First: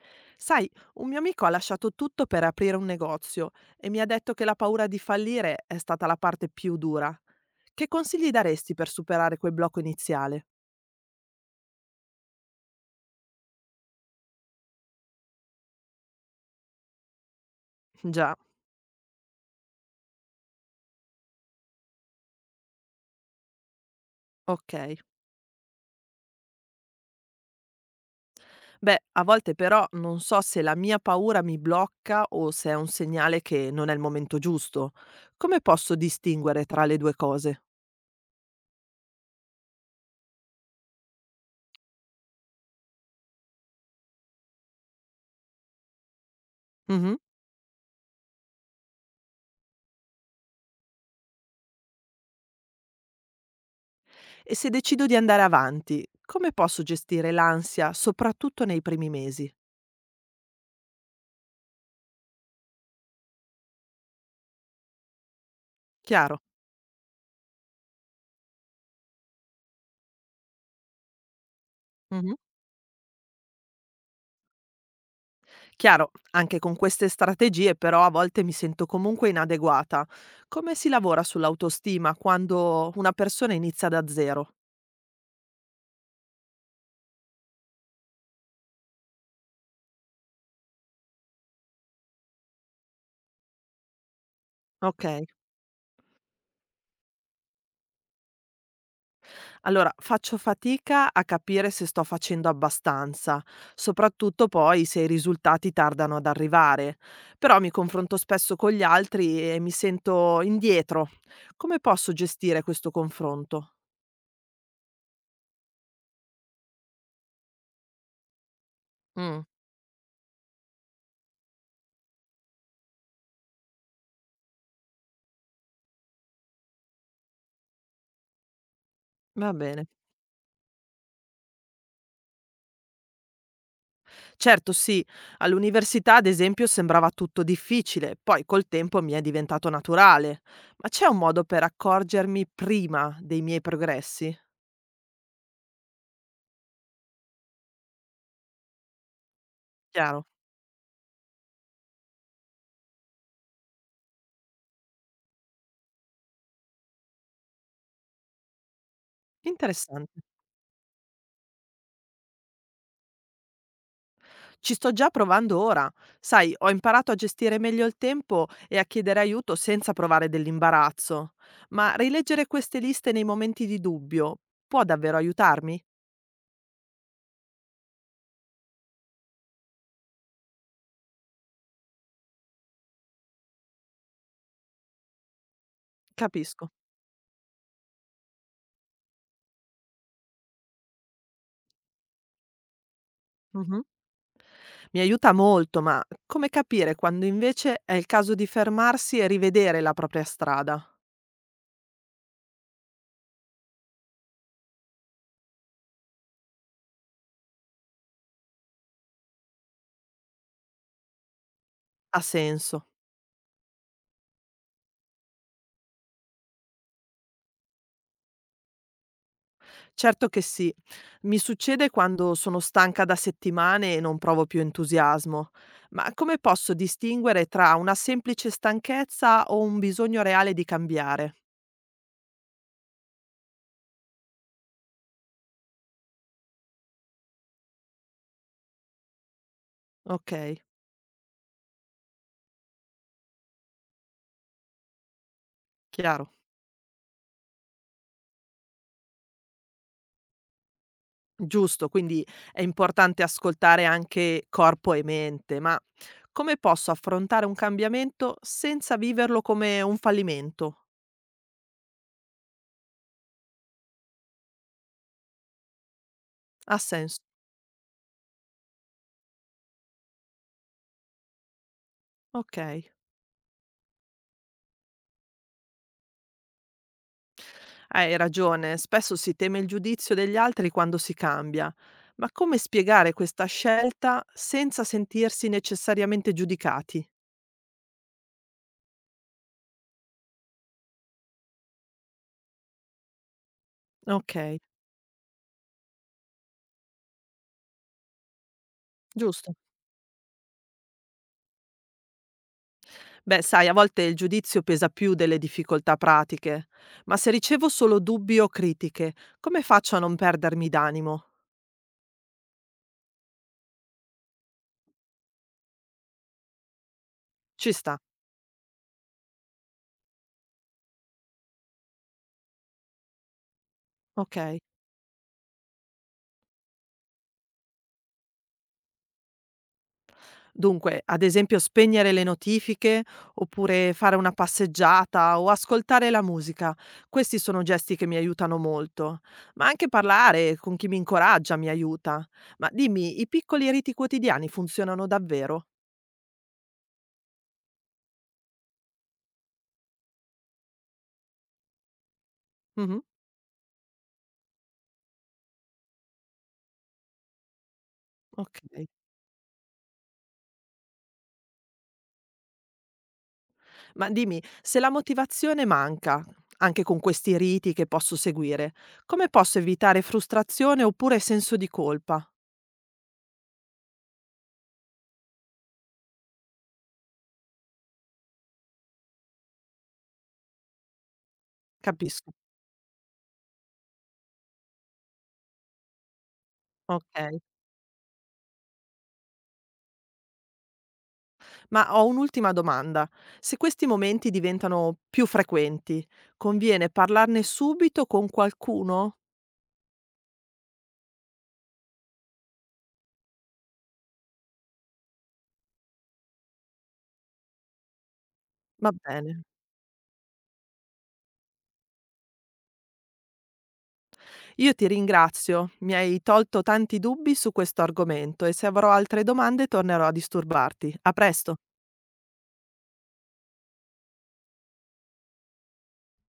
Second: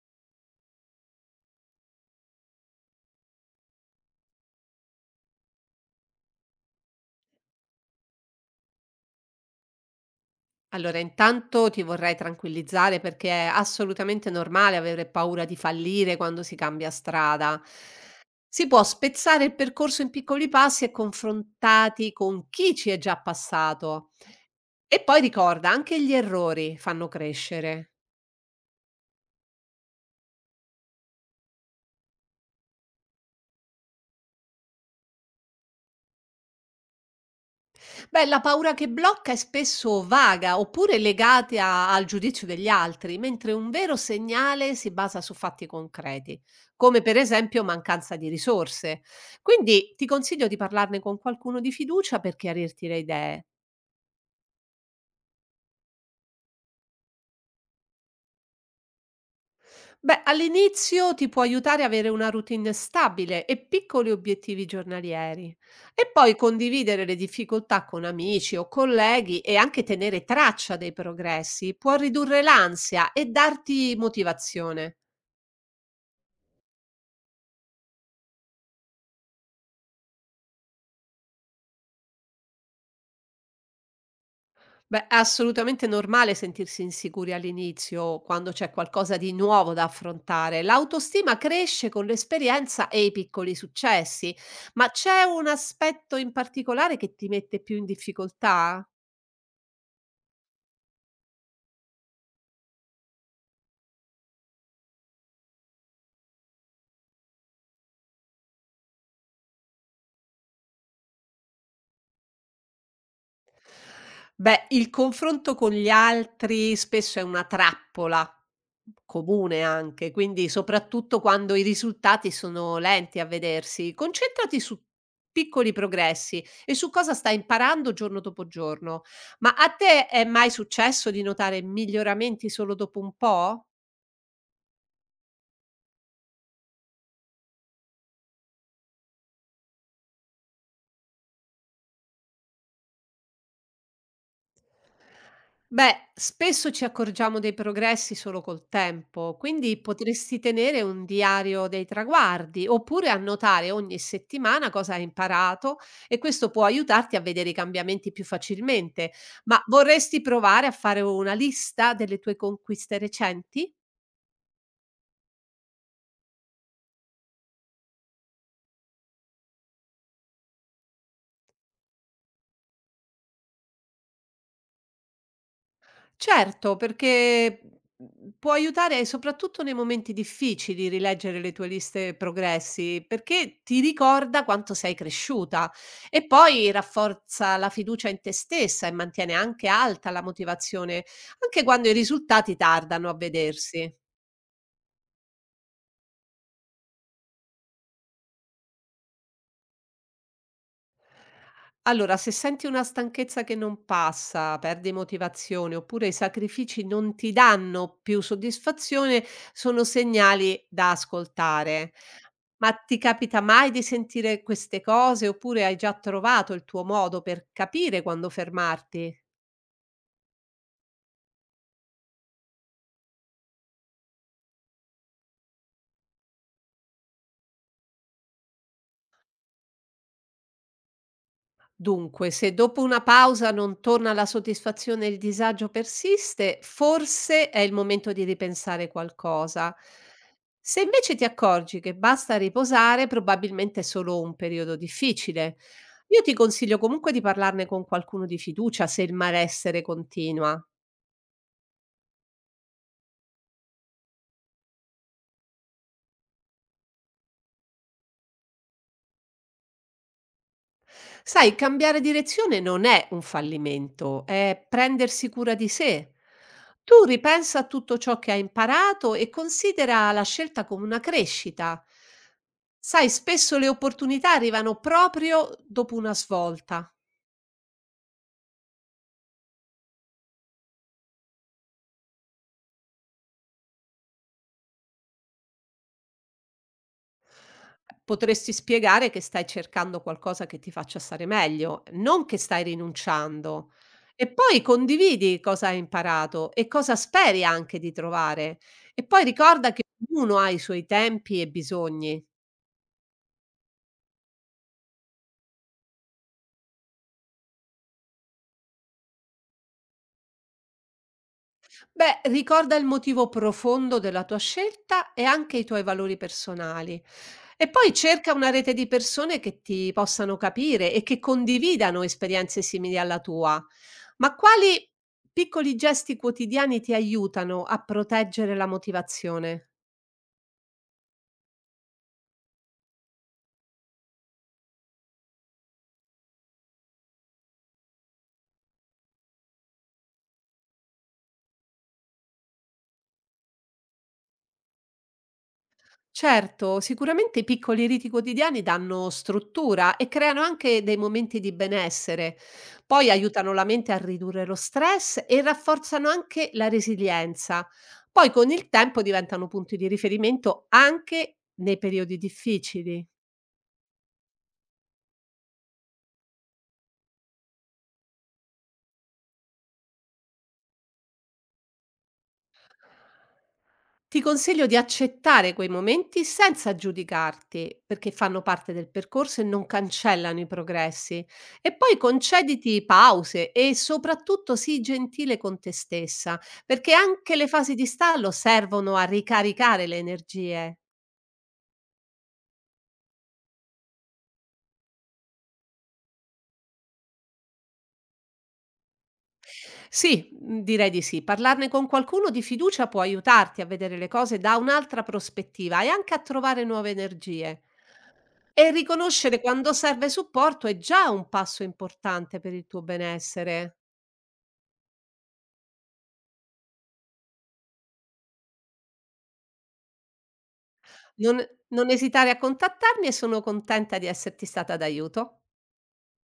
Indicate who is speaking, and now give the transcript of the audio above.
Speaker 1: Sai, un mio amico ha lasciato tutto per aprire un negozio e mi ha detto che la paura di fallire è stata la parte più dura. Che consigli daresti per superare quel blocco iniziale?
Speaker 2: Allora, intanto ti vorrei tranquillizzare perché è assolutamente normale avere paura di fallire quando si cambia strada.
Speaker 1: Già,
Speaker 2: Si può spezzare il percorso in piccoli passi e confrontati con chi ci è già passato.
Speaker 1: ok.
Speaker 2: E poi ricorda, anche gli errori fanno crescere.
Speaker 1: Beh, a volte però non so se la mia paura mi blocca o se è un segnale che non è il momento giusto. Come posso distinguere tra le due cose?
Speaker 2: Beh, la paura che blocca è spesso vaga oppure legata al giudizio degli altri, mentre un vero segnale si basa su fatti concreti, come
Speaker 1: Mhm.
Speaker 2: per esempio mancanza di risorse. Quindi ti consiglio di parlarne con qualcuno di fiducia per chiarirti le idee.
Speaker 1: E se decido di andare avanti, come posso gestire l'ansia, soprattutto nei primi mesi?
Speaker 2: Beh, all'inizio ti può aiutare ad avere una routine stabile e piccoli obiettivi giornalieri e poi
Speaker 1: Chiaro?
Speaker 2: condividere le difficoltà con amici o colleghi e anche tenere traccia dei progressi può
Speaker 1: Mhm.
Speaker 2: ridurre l'ansia e darti motivazione.
Speaker 1: Chiaro, anche con queste strategie però a volte mi sento comunque inadeguata. Come si lavora sull'autostima quando una persona inizia da zero?
Speaker 2: Beh, è assolutamente normale sentirsi insicuri all'inizio quando c'è qualcosa di nuovo da affrontare. L'autostima cresce con l'esperienza e i piccoli successi, ma
Speaker 1: Ok,
Speaker 2: c'è un aspetto in particolare che ti mette più in difficoltà?
Speaker 1: allora faccio fatica a capire se sto facendo abbastanza, soprattutto poi se i risultati tardano ad arrivare, però mi confronto spesso con gli altri e mi sento indietro. Come posso gestire questo confronto?
Speaker 2: Beh, il confronto con gli altri spesso è una trappola,
Speaker 1: Mm,
Speaker 2: comune anche, quindi soprattutto quando i risultati sono lenti a vedersi. Concentrati su piccoli progressi e su cosa stai imparando giorno dopo giorno.
Speaker 1: va
Speaker 2: Ma a
Speaker 1: bene.
Speaker 2: te è mai successo di notare miglioramenti solo dopo un po'?
Speaker 1: Certo sì, all'università ad esempio sembrava tutto difficile, poi col tempo mi è diventato naturale. Ma c'è un modo per accorgermi prima dei miei progressi?
Speaker 2: Beh, spesso ci accorgiamo dei progressi solo col tempo, quindi
Speaker 1: Chiaro.
Speaker 2: potresti tenere un diario dei traguardi oppure annotare ogni settimana cosa hai imparato e questo può aiutarti a vedere i cambiamenti più facilmente. Ma vorresti
Speaker 1: Interessante.
Speaker 2: provare a fare una lista delle tue conquiste recenti?
Speaker 1: Ci sto già provando ora. Sai, ho imparato a gestire meglio il tempo e a chiedere aiuto senza provare dell'imbarazzo. Ma rileggere queste liste nei momenti di dubbio può davvero aiutarmi?
Speaker 2: Certo, perché, può aiutare e soprattutto nei momenti difficili rileggere le tue liste progressi, perché ti ricorda quanto sei cresciuta e poi
Speaker 1: Capisco.
Speaker 2: rafforza la fiducia in te stessa e mantiene anche alta la motivazione, anche quando i risultati tardano a vedersi.
Speaker 1: Mi aiuta molto, ma come capire quando invece è il caso di fermarsi e rivedere la propria strada?
Speaker 2: Allora, se senti una stanchezza che non passa, perdi motivazione oppure i sacrifici non ti danno più soddisfazione, sono segnali da ascoltare.
Speaker 1: Ha
Speaker 2: Ma
Speaker 1: senso.
Speaker 2: ti capita mai di sentire queste cose oppure hai già trovato il tuo modo per capire quando fermarti?
Speaker 1: Certo che sì. Mi succede quando sono stanca da settimane e non provo più entusiasmo. Ma come posso distinguere tra una semplice stanchezza o un bisogno reale di cambiare?
Speaker 2: Dunque, se dopo una pausa non torna la soddisfazione e il disagio persiste, forse è il momento di ripensare qualcosa.
Speaker 1: Ok,
Speaker 2: Se invece ti accorgi che basta riposare, probabilmente è solo un periodo difficile. Io
Speaker 1: chiaro.
Speaker 2: ti consiglio comunque di parlarne con qualcuno di fiducia se il malessere continua.
Speaker 1: Giusto, quindi è importante ascoltare anche corpo e mente, ma come posso affrontare un cambiamento senza viverlo come un fallimento?
Speaker 2: Sai, cambiare direzione non è un fallimento, è prendersi cura di sé.
Speaker 1: Ha
Speaker 2: Tu
Speaker 1: senso,
Speaker 2: ripensa a tutto ciò che hai imparato e considera la scelta come una crescita.
Speaker 1: okay.
Speaker 2: Sai, spesso le opportunità arrivano proprio dopo una svolta.
Speaker 1: Hai ragione, spesso si teme il giudizio degli altri quando si cambia, ma come spiegare questa scelta senza sentirsi necessariamente giudicati?
Speaker 2: Potresti spiegare che stai cercando qualcosa che ti faccia stare meglio, non che stai rinunciando. E
Speaker 1: Okay,
Speaker 2: poi condividi cosa hai imparato e cosa speri anche di trovare. E poi
Speaker 1: giusto.
Speaker 2: ricorda che ognuno ha i suoi tempi e bisogni.
Speaker 1: Beh, sai, a volte il giudizio pesa più delle difficoltà pratiche, ma se ricevo solo dubbi o critiche, come faccio a non perdermi d'animo?
Speaker 2: Beh, ricorda il motivo profondo della tua scelta e anche i tuoi valori personali. E
Speaker 1: Ci
Speaker 2: poi
Speaker 1: sta,
Speaker 2: cerca una rete di persone che ti possano capire e che condividano esperienze simili alla tua. Ma
Speaker 1: okay.
Speaker 2: quali piccoli gesti quotidiani ti aiutano a proteggere la motivazione?
Speaker 1: Dunque, ad esempio spegnere le notifiche, oppure fare una passeggiata o ascoltare la musica. Questi sono gesti che mi aiutano molto. Ma anche parlare con chi mi incoraggia mi aiuta. Ma dimmi, i piccoli riti quotidiani funzionano davvero?
Speaker 2: Certo, sicuramente i piccoli riti quotidiani danno struttura e creano anche dei momenti di benessere.
Speaker 1: Mhm.
Speaker 2: Poi aiutano la mente a ridurre lo stress e rafforzano anche la resilienza. Poi con
Speaker 1: Ok.
Speaker 2: il tempo diventano punti di riferimento anche nei periodi difficili.
Speaker 1: Ma dimmi, se la motivazione manca, anche con questi riti che posso seguire, come posso evitare frustrazione oppure senso di colpa?
Speaker 2: Ti consiglio di accettare quei momenti senza giudicarti, perché fanno parte del percorso e non cancellano i progressi. E poi
Speaker 1: Capisco.
Speaker 2: concediti pause e soprattutto sii gentile con te stessa, perché anche
Speaker 1: Ok.
Speaker 2: le fasi di stallo servono a ricaricare le energie.
Speaker 1: Ma ho un'ultima domanda. Se questi momenti diventano più frequenti, conviene parlarne subito con qualcuno?
Speaker 2: Sì, direi di sì. Parlarne con qualcuno di fiducia può aiutarti a vedere le cose da un'altra prospettiva e anche a trovare nuove energie. E
Speaker 1: Va
Speaker 2: riconoscere
Speaker 1: bene.
Speaker 2: quando serve supporto è già un passo importante per il tuo benessere.
Speaker 1: Io ti ringrazio, mi hai tolto tanti dubbi su questo argomento e se avrò altre domande tornerò a disturbarti. A
Speaker 2: Non
Speaker 1: presto.
Speaker 2: non esitare a contattarmi e sono contenta di esserti stata d'aiuto.